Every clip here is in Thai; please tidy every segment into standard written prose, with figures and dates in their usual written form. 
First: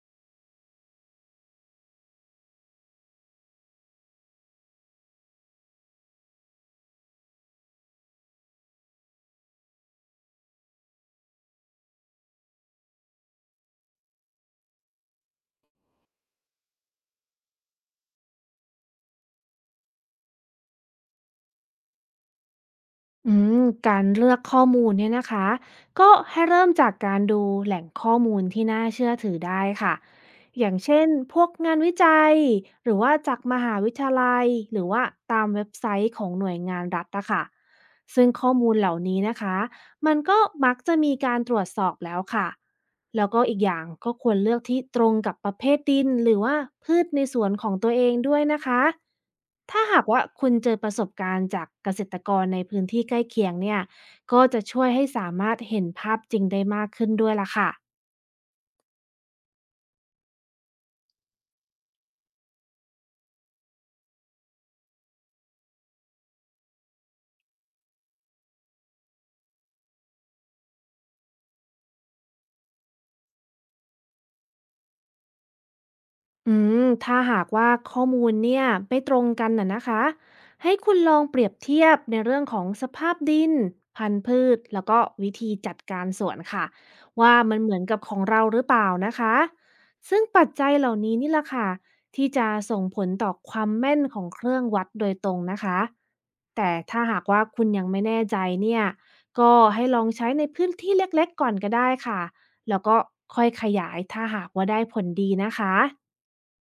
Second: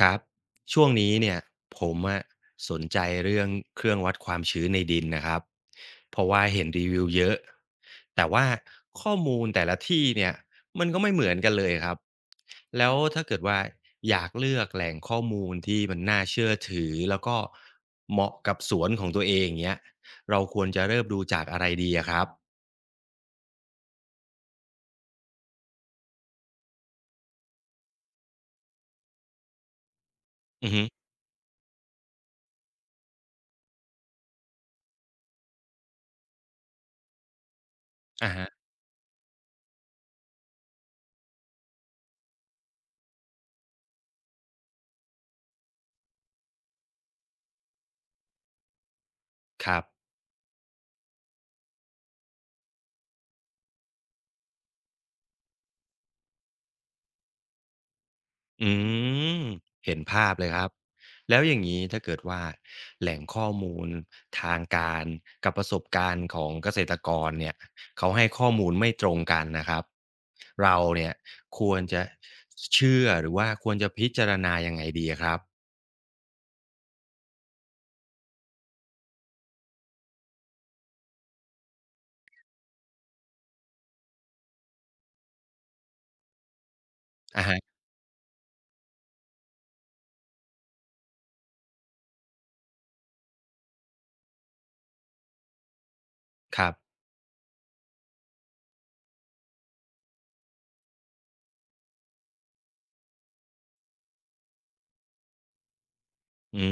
ครับช่วงนี้เนี่ยผมอะสนใจเรื่องเครื่องวัดความชื้นในดินนะครับเพราะว่าเห็นรีวิวเยอะแต่ว่าข้อมูลแต่ละที่เนี่ยมันก็ไม่เหมือนกันเลยครับแล้วถ้าเกิดว่าอยากเลือกแหล่งข้อมูลที่มันน่าเชื่อถือแล้วก็เหมาะกับสวนของตัวเองเนี้ยเราควรจะเริ่มดูจากอะไรดีอะครับอืมการเลือกข้อมูลเนี่ยนะคะก็ให้เริ่มจากการดูแหล่งข้อมูลที่น่าเชื่อถือได้ค่ะออืย่าองฮึเช่นพวกงานวิจัยหรือว่าจากมหาวิทยาลัยหรือว่าตามเว็บไซต์ของหน่วยงานรัฐอะค่ะซึ่งอ่าข้ฮะอมูลเหล่านี้นะคะมันก็มักจะมีการตรวจสอบแล้วค่ะ แล้วก็อีกอย่างก็ควรเลือกที่ตรงกับประเภทดินหรือว่าพืชในสวนของตัวเองด้วยนะคะครัถ้าบ หากว่าคุณเจอประสบการณ์จากเกษตรกรในพื้นที่ใกล้เคียงเนี่ยก็จะช่วยให้สามารถเห็นภาพจริงได้มากขึ้นด้วยล่ะค่ะ อืมเห็นภาพเลยครับแล้วอย่างนี้ถ้าเกิดว่าแหล่งข้อมูลทางการกับประสบการณ์ของเกษตรกรเนี่ยเขาให้ข้อมูลไม่ตรงกันนะครับเราเนี่ยควรจะเชื่อหรือว่าควรจะพิจารณายังไงดีครับอืถ้าหากว่าข้อมูลเนี่ยไม่ตรงกันน่ะนะคะให้คุณลองเปรียบเทียบในเรื่องของสภาพดินพันธุ์พืชแล้วก็วิธีจัดการสวนค่ะว่าอะมันฮะเหมือนกับของเราหรือเปล่านะคะซึ่งปัจจัยเหล่านี้นี่แหละค่ะที่จะส่งผลต่อความแม่นของเครื่องวัดโดยตรงนะคะครัแต่บ ถ้าหากว่าคุณยังไม่แน่ใจเนี่ยก็ให้ลองใช้ในพื้นที่เล็กๆก่อนก็ได้ค่ะแล้วก็ค่อยขยายถ้าหากว่าได้ผลดีนะคะ อื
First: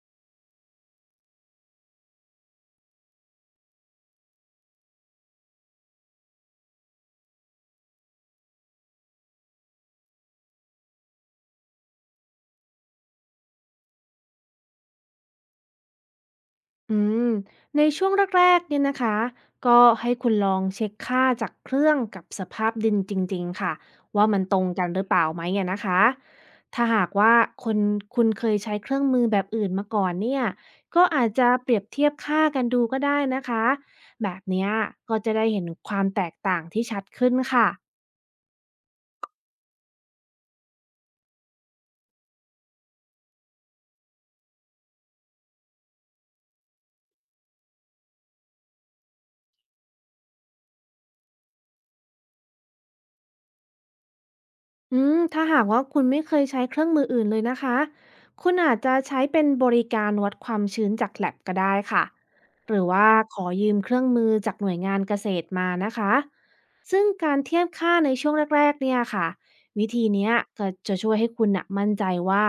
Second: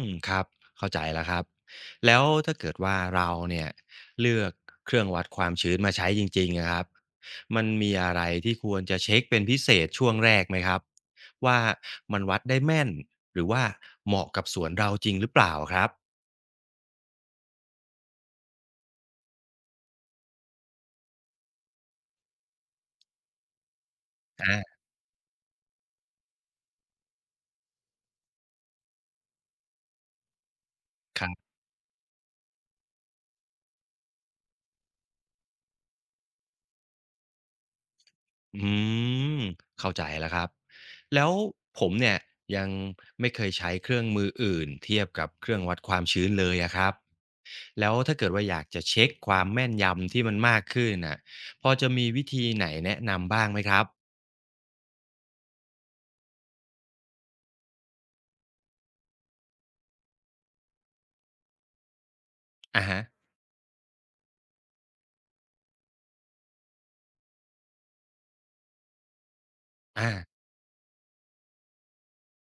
มครับเข้าใจแล้วครับแล้วถ้าเกิดว่าเราเนี่ยเลือกเครื่องวัดความชื้นมาใช้จริงๆอะครับมันมีอะไรที่ควรจะเช็คเป็นพิเศษช่วงแรกไหมครับว่ามันวัดได้แม่นหรือว่าเหมาะกับสวนเราจริงหรือเปล่าครับอืมในช่วงแรกๆเนี่ยนะคะก็ให้คุณลองเช็คค่าจากเครื่องกับสภาพดินจริงๆค่ะว่ามันตอารงกันหรือเปล่าไหมอะนะคะถ้าหากว่าคนคุณเคยใช้เครื่องมือแบบอื่นมาก่อนเนี่ยก็คอารัจจะบเปรียบเทียบค่ากันดูก็ได้นะคะแบบเนี้ยก็จะได้เห็นความแตกต่างที่ชัดขึ้นค่ะ อืมเข้าใจแล้วครับแล้วผมเนี่ยยังไม่เคยใช้เครื่องมืออื่นเทียบกับเครื่องวัดความชื้นเลยอะครับ แล้วถ้าเกิดว่าอยากจะเช็คความแม่นยำที่มันมากขึ้นน่ะพอจะมีวิธีไหนแนะนำบ้างไหมครับถ้าหากว่าคุณไม่เคยใช้เครื่องมืออื่นเลยนะคะ คุณอาจจะใช้เป็นบริการวัดความชื้นจาก l ลบก็ได้ค่ะหรืออะฮะว่าขอยืมเครื่องมือจากหน่วยงานเกษตรมานะคะซึ่งการเทียบค่าในช่วงแรกๆเนี่ยค่ะวิธีอาเนี้ยก็จะช่วยให้คุณน่ะมั่นใจว่า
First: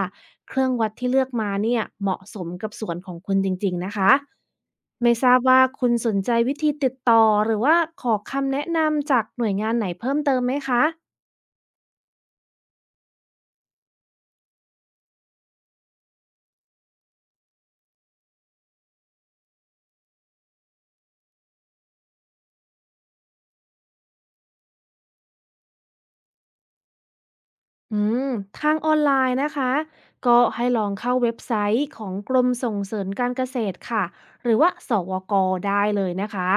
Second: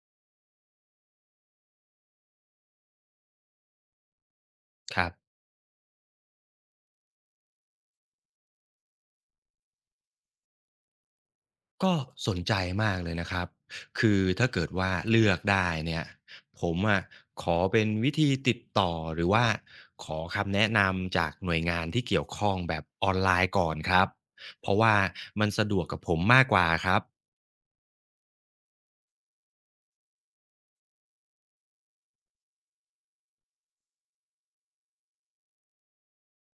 เครื่องวัดที่เลือกมาเนี่ยเหมาะสมกับสวนของคุณจริงๆนะคะครัไม่บทราบว่าคุณสนใจวิธีติดต่อหรือว่าขอคำแนะนำจากหน่วยงานไหนเพิ่มเติมไหมคะ ก็สนใจมากเลยนะครับคือถ้าเกิดว่าเลือกได้เนี่ยผมอะขอเป็นวิธีติดต่อหรือว่าขอคำแนะนำจากหน่วยงานที่เกี่ยวข้องแบบออนไลน์ก่อนครับเพราะว่ามันสะดวกกับผมมากกว่าครับอืมทางออนไลน์นะคะก็ให้ลองเข้าเว็บไซต์ของกรมส่งเสริมการเกษตรค่ะหรือว่าสวกได้เลยนะคะ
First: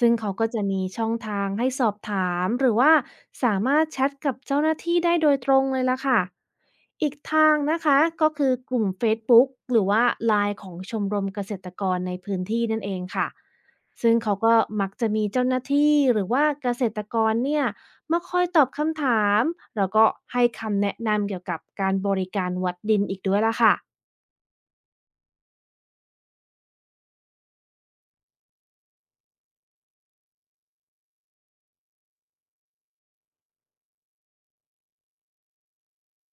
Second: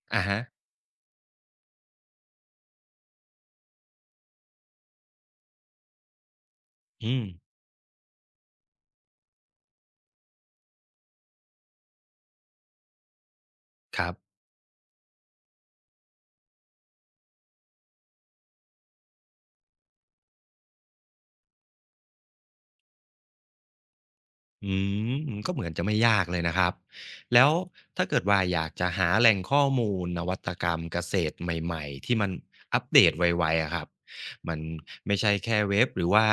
ซึ่งอะเขาฮะก็จะมีช่องทางให้สอบถามหรือว่าสามารถแชทกับเจ้าหน้าที่ได้โดยตรงเลยละค่ะอีอืกมทางนะคะก็คือกลุ่ม Facebook หรือว่าไลน์ของชมรมเกษตรกรในพื้นที่นั่นเองค่ะครัซึ่งเขาบ ก็มักจะมีเจ้าหน้าที่หรือว่าเกษตรกรเนี่ย มาคอยตอบคำถามแล้วก็ให้คำแนะนำเกี่ยวกับการบริการวัดดินอีกด้วยล่ะค่ะ อืก็เหมือนจะไม่ยากเลยนะครับแล้วถ้าเกิดว่าอยากจะหาแหล่งข้อมูลนวัตกรรมเกษตรใหม่ๆที่มันอัปเดตไวๆอะครับมันไม่ใช่แค่เว็บหรือว่า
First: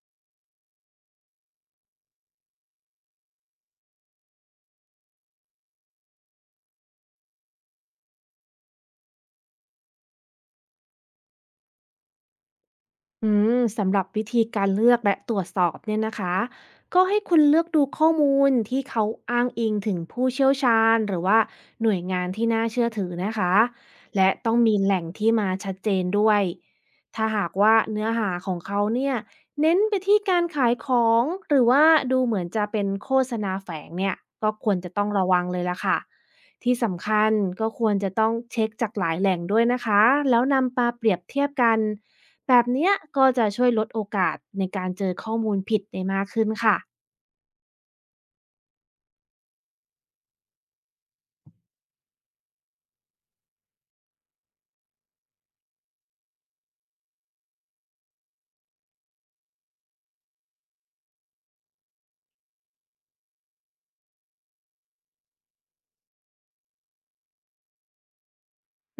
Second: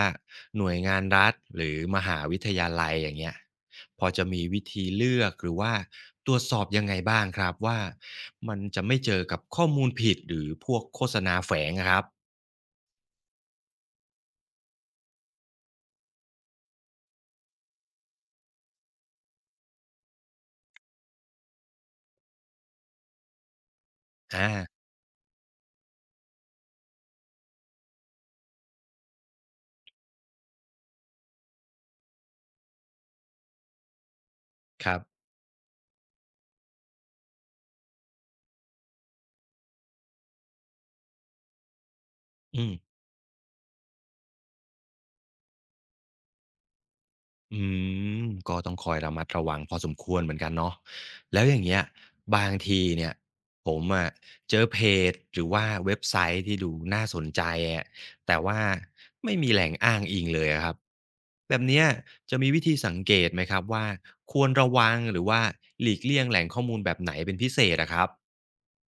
หน่วยงานรัฐหรือมหาวิทยาลัยอย่างเงี้ยพอจะมีวิธีเลือกหรือว่าตรวจสอบยังไงบ้างครับว่ามันจะไม่เจอกับข้อมูลผิดหรือพวกโฆษณาแฝงอะครับสำหรับวิธีการเลือกและตรวจสอบเนี่ยนะคะก็ให้คุณเลือกดูข้อมูลที่เขาอ้างอิงถึงผู้เชี่ยวชาญหรือว่าหน่วยงานที่น่าเชื่อถือนะคะและอ่ต้องมีาแหล่งที่มาชัดเจนด้วยถ้าหากว่าเนื้อหาของเขาเนี่ยเน้นไปที่การขายของหรือว่าดูเหมือนจะเป็นโฆษณาแฝงเนี่ยก็ควรคจะรัต้องบระวังเลยละค่ะที่สำคัญก็ควรจะต้องเช็คจากหลายแหล่งด้วยนะคะแล้วนำมาเปรียบเทียบกัน แบบอืม เนี้ยก็จะช่วยลดโอกาสในการเจอข้อมูลผิดได้มากขึ้นค่ะ อืมก็ต้องคอยระมัดระวังพอสมควรเหมือนกันเนาะแล้วอย่างเงี้ยบางทีเนี่ยผมอะเจอเพจหรือว่าเว็บไซต์ที่ดูน่าสนใจอะแต่ว่าไม่มีแหล่งอ้างอิงเลยอะครับแบบเนี้ยจะมีวิธีสังเกตไหมครับว่าควรระวังหรือว่าหลีกเลี่ยงแหล่งข้อมูลแบบไหนเป็นพิเศษอะครับ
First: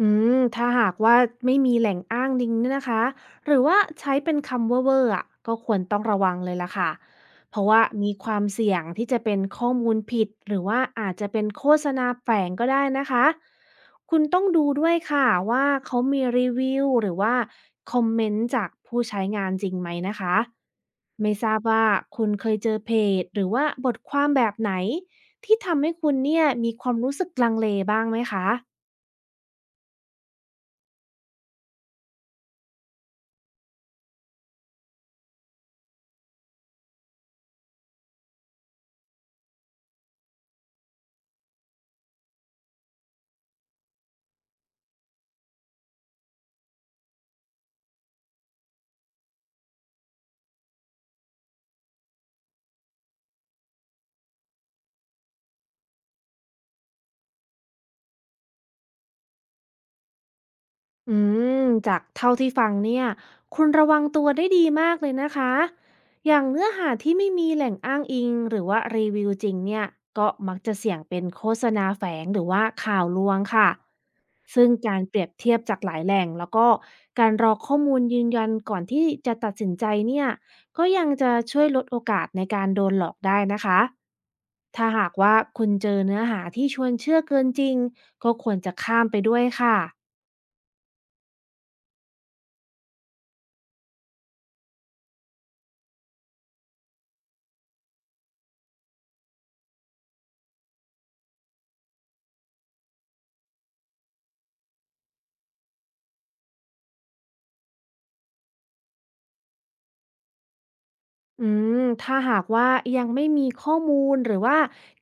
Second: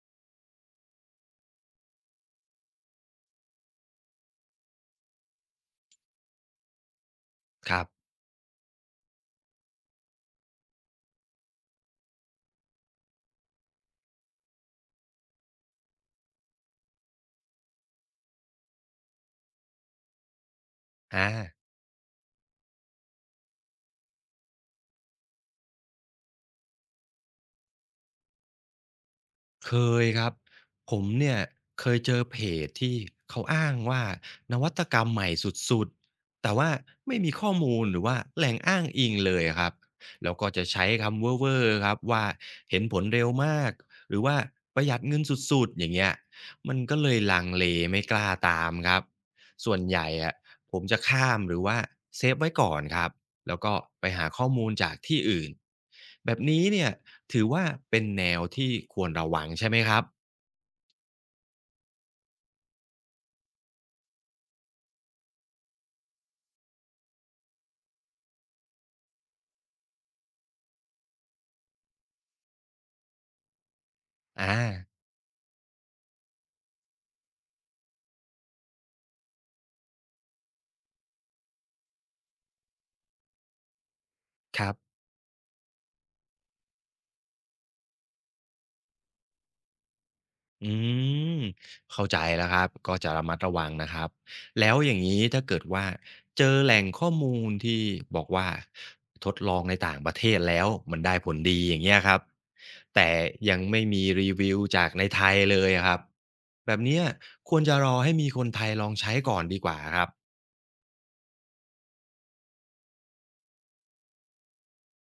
อืถ้าหากว่าไม่มีแหล่งอ้างอิงเนี่ยนะคะหรือว่าใช้เป็นคำเว่อร์ๆอ่ะก็ควรต้องระวังเลยล่ะค่ะเพราะคว่ารับมีความเสี่ยงที่จะเป็นข้อมูลผิดหรือว่าอาจจะเป็นโฆษณาแฝงก็ได้นะคะคุณต้องดูด้วยค่ะว่าเขามีรีวิวหรือว่าคอมเมนต์จากผู้ใช้งานจริงไหมนะคะอา ไม่ทราบว่าคุณเคยเจอเพจหรือว่าบทความแบบไหนที่ทำให้คุณเนี่ยมีความรู้สึกลังเลบ้างไหมคะ เคยครับผมเนี่ยเคยเจอเพจที่เขาอ้างว่านวัตกรรมใหม่สุดๆแต่ว่าไม่มีข้อมูลหรือว่าแหล่งอ้างอิงเลยครับแล้วก็จะใช้คำเว่อร์ๆครับว่าเห็นผลเร็วมากหรือว่าประหยัดเงินสุดๆอย่างเงี้ยมันก็เลยลังเลไม่กล้าตามครับส่วนใหญ่อะผมจะข้ามหรือว่าเซฟไว้ก่อนครับ แล้วก็ไปหาข้อมูลจากที่อื่นแบบนี้เนี่ยถือว่าเป็นแนวที่ควรระวังใช่ไหมครับอืจากเท่าที่ฟังเนี่ยคุณระวังตัวได้ดีมากเลยนะคะอย่างเนื้อหาที่ไม่มีแหล่งอ้างอิงหรือว่ารีวิวจริงเนี่ยก็มักจะเสี่ยงเป็นโฆษณาแฝงหรือว่าข่าวลวงค่ะอ่าซึ่งการเปรียบเทียบจากหลายแหล่งแล้วก็การรอข้อมูลยืนยันก่อนที่จะตัดสินใจเนี่ยก็ยังจะช่วยลดโอกาสในการโดนหลอกได้นะคะครัถ้าบหากว่าคุณเจอเนื้อหาที่ชวนเชื่อเกินจริงก็ควรจะข้ามไปด้วยค่ะ อืมเข้าใจแล้วครับก็จะระมัดระวังนะครับแล้วอย่างนี้ถ้าเกิดว่าเจอแหล่งข้อมูลที่บอกว่าทดลองในต่างประเทศแล้วมันได้ผลดีอย่างเงี้ยครับแต่ยังไม่มีรีวิวจากในไทยเลยอะครับแบบเนี้ยควรจะรอให้มีคนไทยลองใช้ก่อนดีกว่าครับอืถ้าหากว่ายังไม่มีข้อมูลหรือว่า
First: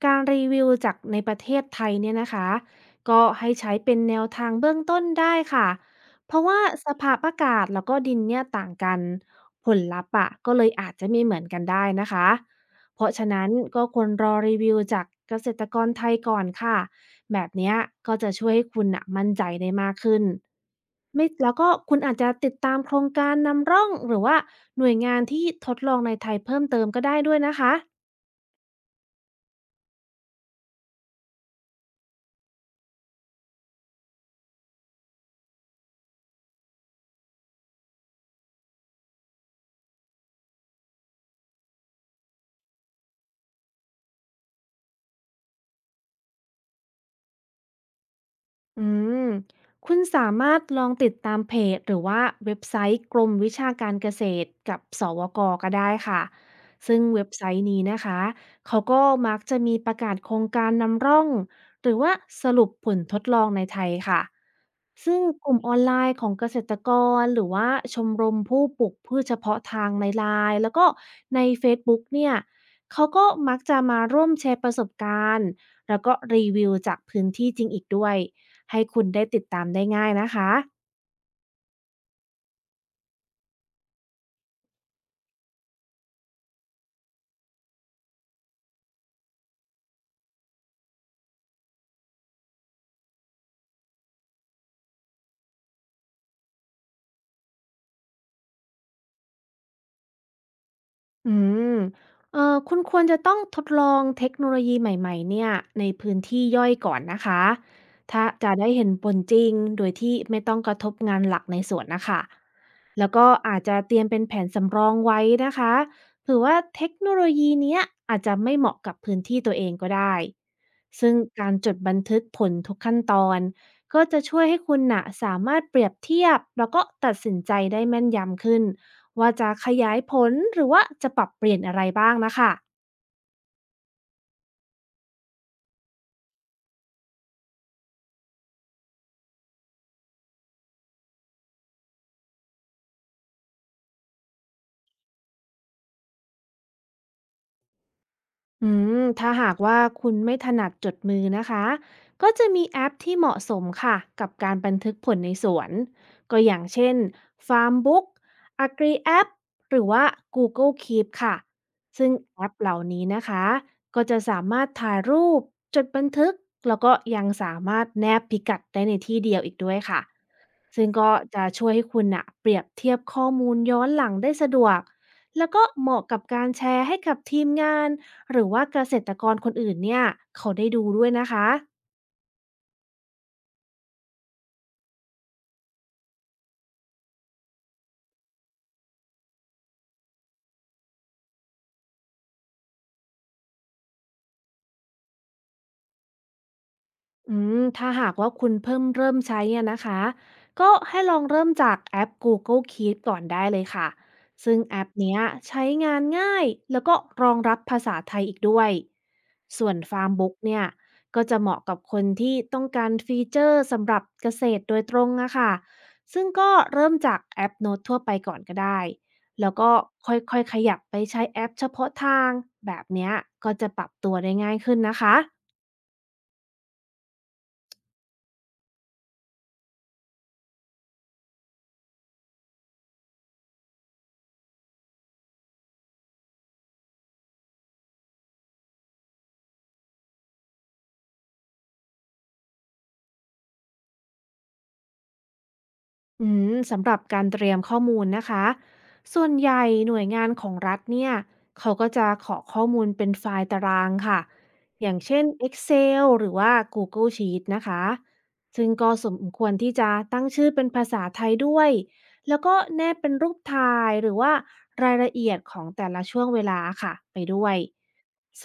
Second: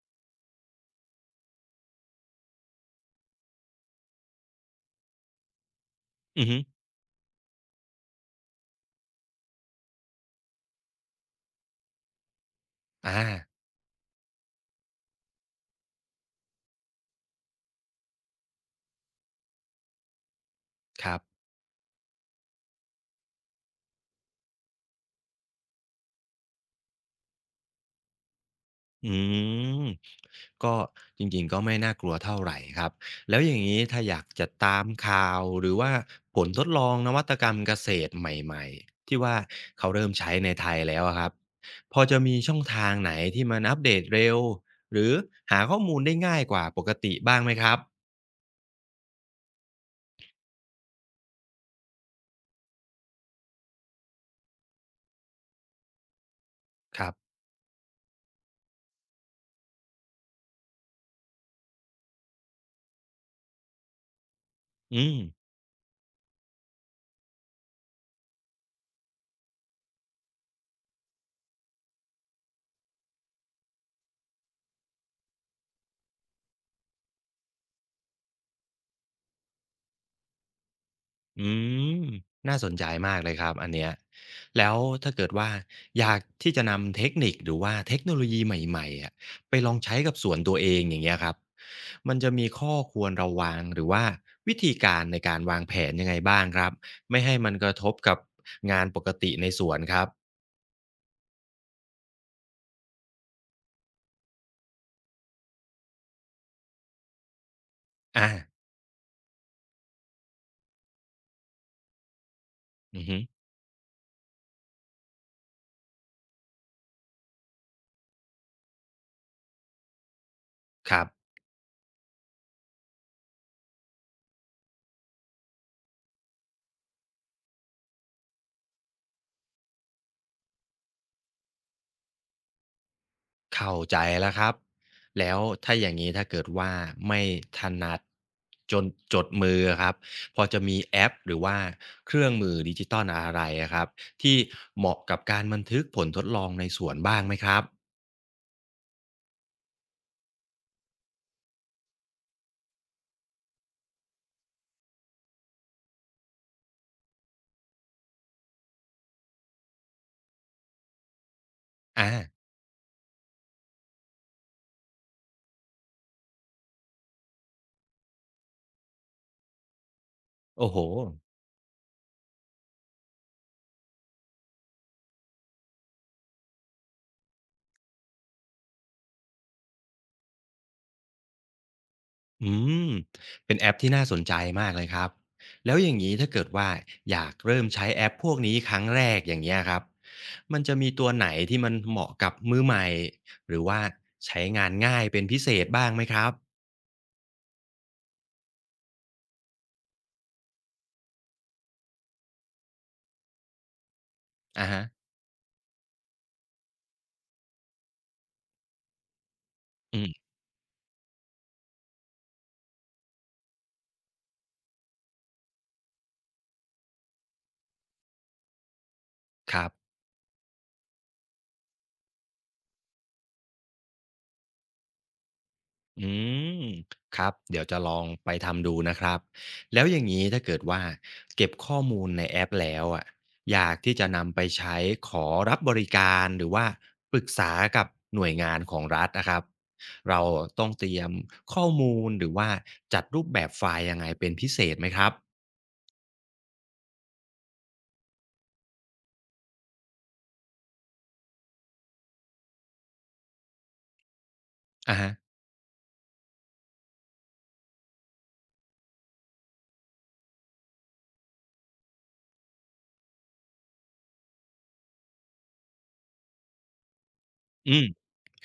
การรีวิวจากในประเทศไทยเนี่ยนะคะก็ให้ใช้เป็นแนวทางเบื้องต้นได้ค่ะเพอืราะอฮึว่าสภาพอากาศแล้วก็ดินเนี่ยต่างกันผลลัพธ์อะก็เลยอาจจะไม่เหมือนกันได้นะคะเพราะอาฉะนั้นก็ควรรอรีวิวจากเกษตรกรไทยก่อนค่ะ แบบเนี้ยก็จะช่วยให้คุณน่ะมั่นใจได้มากขึ้นครับ ไม่แล้วก็คุณอาจจะติดตามโครงการนำร่องหรือว่าหน่วยงานที่ทดลองในไทยเพิ่มเติมก็ได้ด้วยนะคะ อืมก็จริงๆก็ไม่น่ากลัวเท่าไรครับแล้วอย่างงี้ถ้าอยากจะตามข่าวหรือว่าผลทดลองนวัตกรรมเกษตรใหม่ๆที่ว่าเขาเริ่มใช้ในไทยแล้วอะครับพอจะมีช่องทางไหนที่มันอัปเดตเร็วหรือหาข้อมูลได้ง่ายกว่าปกติบ้างไหมครับอืมคุณสามารถลองติดตามเพจหรือว่าเว็บไซต์กรมวิชาการเกษตรกับสวกก็ได้ค่ะซึ่งครัเว็บบไซต์นี้นะคะเขาก็มักจะมีประกาศโครงการนำร่องหรือว่าสรุปผลทดลองในไทยค่ะอืม ซึ่งกลุ่มออนไลน์ของเกษตรกรหรือว่าชมรมผู้ปลูกพืชเฉพาะทางในไลน์แล้วก็ในเฟซบุ๊กเนี่ยเขาก็มักจะมาร่วมแชร์ประสบการณ์แล้วก็รีวิวจากพื้นที่จริงอีกด้วย ให้คุณได้ติดตามได้ง่ายนะคะอืมน่าสนใจมากเลยครับอันเนี้ยแล้วถ้าเกิดว่าอยากที่จะนำเทคนิคหรือว่าเทคโนโลยีใหม่ๆอะไปลองใช้กับสวนตัวเองอย่างเงี้ยครับมันจะมีข้อควรระวังหรือว่าวิธีการในการวางแผนยังไงบ้างครับไม่ให้มันกระทบกับงานปกติในสวนครับอืมคุณควรจะต้องทดลองเทคโนโลยีใหม่ๆเนี่ยในพื้นที่ย่อยก่อนนะคะ ถ้าอาจะได้เห็นผลจริงโดยที่ไม่ต้องกระทบงานหลักในสวนนะคะ อือแล้วฮึก็อาจจะเตรียมเป็นแผนสำรองไว้นะคะเผื่อว่าเทคโนโลยีเนี้ยอาจจะไม่เหมาะกับพื้นที่ตัวเองก็ได้ ครับ ซึ่งการจดบันทึกผลทุกขั้นตอนก็จะช่วยให้คุณน่ะสามารถเปรียบเทียบแล้วก็ตัดสินใจได้แม่นยำขึ้น ว่าจะขยายผลหรือว่าจะปรับเปลี่ยนอะไรบ้างนะคะ เข้าใจแล้วครับแล้วถ้าอย่างนี้ถ้าเกิดว่าไม่ถนัดจนจดมือครับพอจะมีแอปหรือว่าเครื่องมือดิจิตอลอะไรอะครับที่เหมาะกับการบันทึกผลทดลองในสวนบ้างไหมครับอืถ้าหากว่าคุณไม่ถนัดจดมือนะคะ ก็จะมีแอปที่เหมาะสมค่ะกับการบันทึกผลในสวน ก็อย่างเช่น Farmbook AgriApp หรือว่า Google Keep ค่ะซึ่อางแอปเหล่านี้นะคะ ก็จะสามารถถ่ายรูป จดบันทึก แล้วก็ยังสามารถแนบพิกัดได้ในที่เดียวอีกด้วยค่ะ โอ้โฮ ซึ่งก็จะช่วยให้คุณนะเปรียบเทียบข้อมูลย้อนหลังได้สะดวกแล้วก็เหมาะกับการแชร์ให้กับทีมงาน หรือว่าเกษตรกรคนอื่นเนี่ยเขาได้ดูด้วยนะคะ อืมเป็นแอปที่น่าสนใจมากเลยครับแล้วอย่างนี้ถ้าเกิดว่าอยากเริ่มใช้แอปพวกนี้ครั้งแรกอย่างเงี้ยครับมันจะมีตัวไหนที่มันเหมาะกับมือใหม่หรือว่าใช้งานง่ายเป็นพิเศษบ้างไหมครับถ้าหากว่าคุณเพิ่มเริ่มใช้เนี่ยนะคะก็ให้ลองเริ่มจากแอป Google Keep กลคีปก่อนได้เลยค่ะซึ่งอะแอฮะปเนี้ยใช้งานง่ายแล้วก็รองรับภาษาไทยอีกด้วยส่วน อืม Farmbook เนี่ยก็จะเหมาะกับคนที่ต้องการฟีเจอร์สำหรับเกษตรโดยตรงอะค่ะซึ่งก็เริ่มจากแอปโน้ตทั่วไปก่อนก็ได้แล้วครัก็บ ค่อยๆขยับไปใช้แอปเฉพาะทางแบบเนี้ยก็จะปรับตัวได้ง่ายขึ้นนะคะ อืมครับเดี๋ยวจะลองไปทำดูนะครับแล้วอย่างนี้ถ้าเกิดว่าเก็บข้อมูลในแอปแล้วอะอยากที่จะนำไปใช้ขอรับบริการหรือว่าปรึกษากับหน่วยงานของรัฐนะครับเราต้องเตรียมข้อมูลหรือว่าจัดรูปแบบไฟล์ยังไงเป็นพิเศษไหมครับสำหรับการเตรียมข้อมูลนะคะส่วนใหญ่หน่วยงานของรัฐเนี่ยเขาก็จะขอข้อมูลเป็นไฟล์ตารางค่ะอย่าอะงฮะเช่น Excel หรือว่า Google Sheet นะคะซึ่งก็สมควรที่จะตั้งชื่อเป็นภาษาไทยด้วยแล้วก็แนบเป็นรูปถ่ายหรือว่ารายละเอียดของแต่ละช่วงเวลาค่ะไปด้วยอืมซ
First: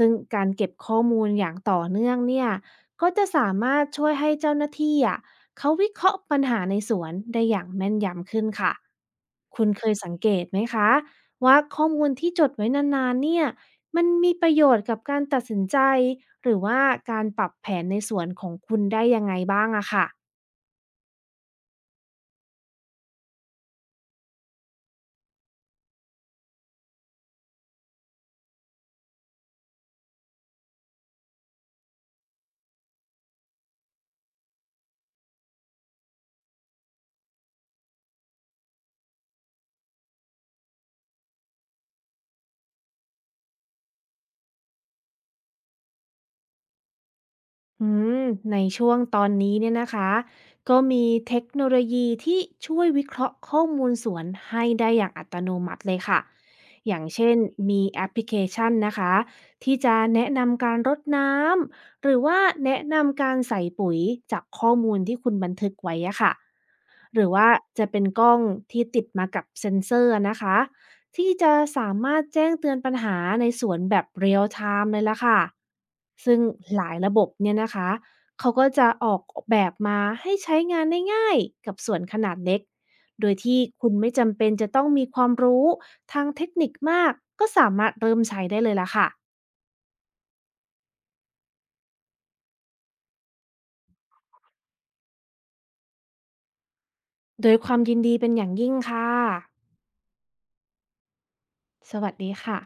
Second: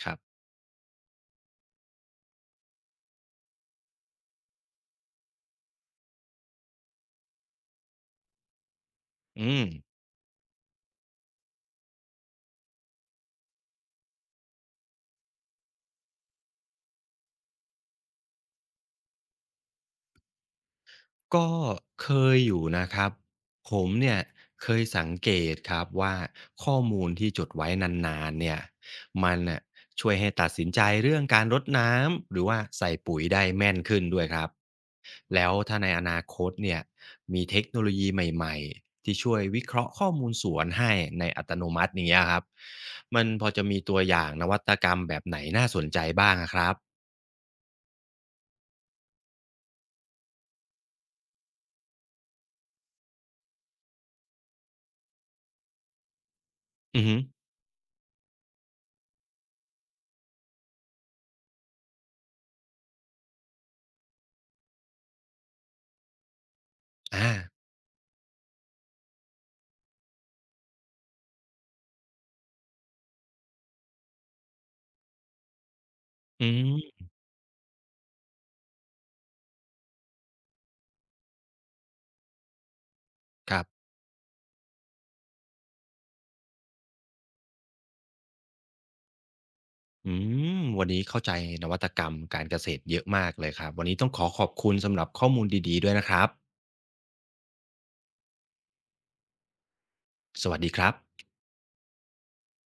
คึ่งรับการเก็บข้อมูลอย่างต่อเนื่องเนี่ยก็จะสามารถช่วยให้เจ้าหน้าที่อ่ะ เขาวิเคราะห์ปัญหาในสวนได้อย่างแม่นยำขึ้นค่ะ อืคุม ณเคยสังเกตไหมคะว่าข้อมูลที่จดไว้นานๆเนี่ยมันมีประโยชน์กับการตัดสินใจหรือว่าการปรับแผนในสวนของคุณได้ยังไงบ้างอะค่ะ ก็เคยอยู่นะครับผมเนี่ยเคยสังเกตครับว่าข้อมูลที่จดไว้นานๆเนี่ยมันน่ะช่วยให้ตัดสินใจเรื่องการรดน้ำหรือว่าใส่ปุ๋ยได้แม่นขึ้นด้วยครับแล้วถ้าในอนาคตเนี่ยมีเทคโนโลยีใหม่ๆที่ช่วยวิเคราะห์ข้อมูลสวนให้ในอัตโนมัติอย่างเนี้ยครับมันพอจะมีตัวอย่างนวัตกรรมแบบไหนน่าสนใจบ้างอะครับอืมในช่วงตอนนี้เนี่ยนะคะก็มีเทคโนโลยีที่ช่วยวิเคราะห์ข้อมูลสวนให้ได้อย่างอัตโนมัติเลยค่ะออืย่างอฮึเช่นมีแอปพลิเคชันนะคะที่จะแนะนำการรดน้ำหรือว่าแนะนำการใส่ปุ๋ยจากข้อมูลที่คุณบันทึกไว้อะค่ะหรือ่าอว่าจะเป็นกล้องที่ติดมากับเซ็นเซอร์นะคะ ที่จะสามารถแจ้งเตือนปัญหาในสวนแบบ Real Time เลยล่ะค่ะ ซึ่งอืหลายมระบบเนี่ยนะคะ เขาก็จะออกแบบมาให้ใช้งานได้ง่ายกับสวนขนาดเล็ก โดยคที่รับ คุณไม่จำเป็นจะต้องมีความรู้ทางเทคนิคมากก็สามารถเริ่มใช้ได้เลยล่ะค่ะ อืวันนี้เข้าใจนวัตกรรมการเกษตรเยอะมากเลยครับวันนี้ต้องขอขอบคุณสำหรับข้อมูลดีๆด้วยนะครับโดยความยินดีเป็นอย่างยิ่งค่ะ สวัสดีครับสวัสดีค่ะ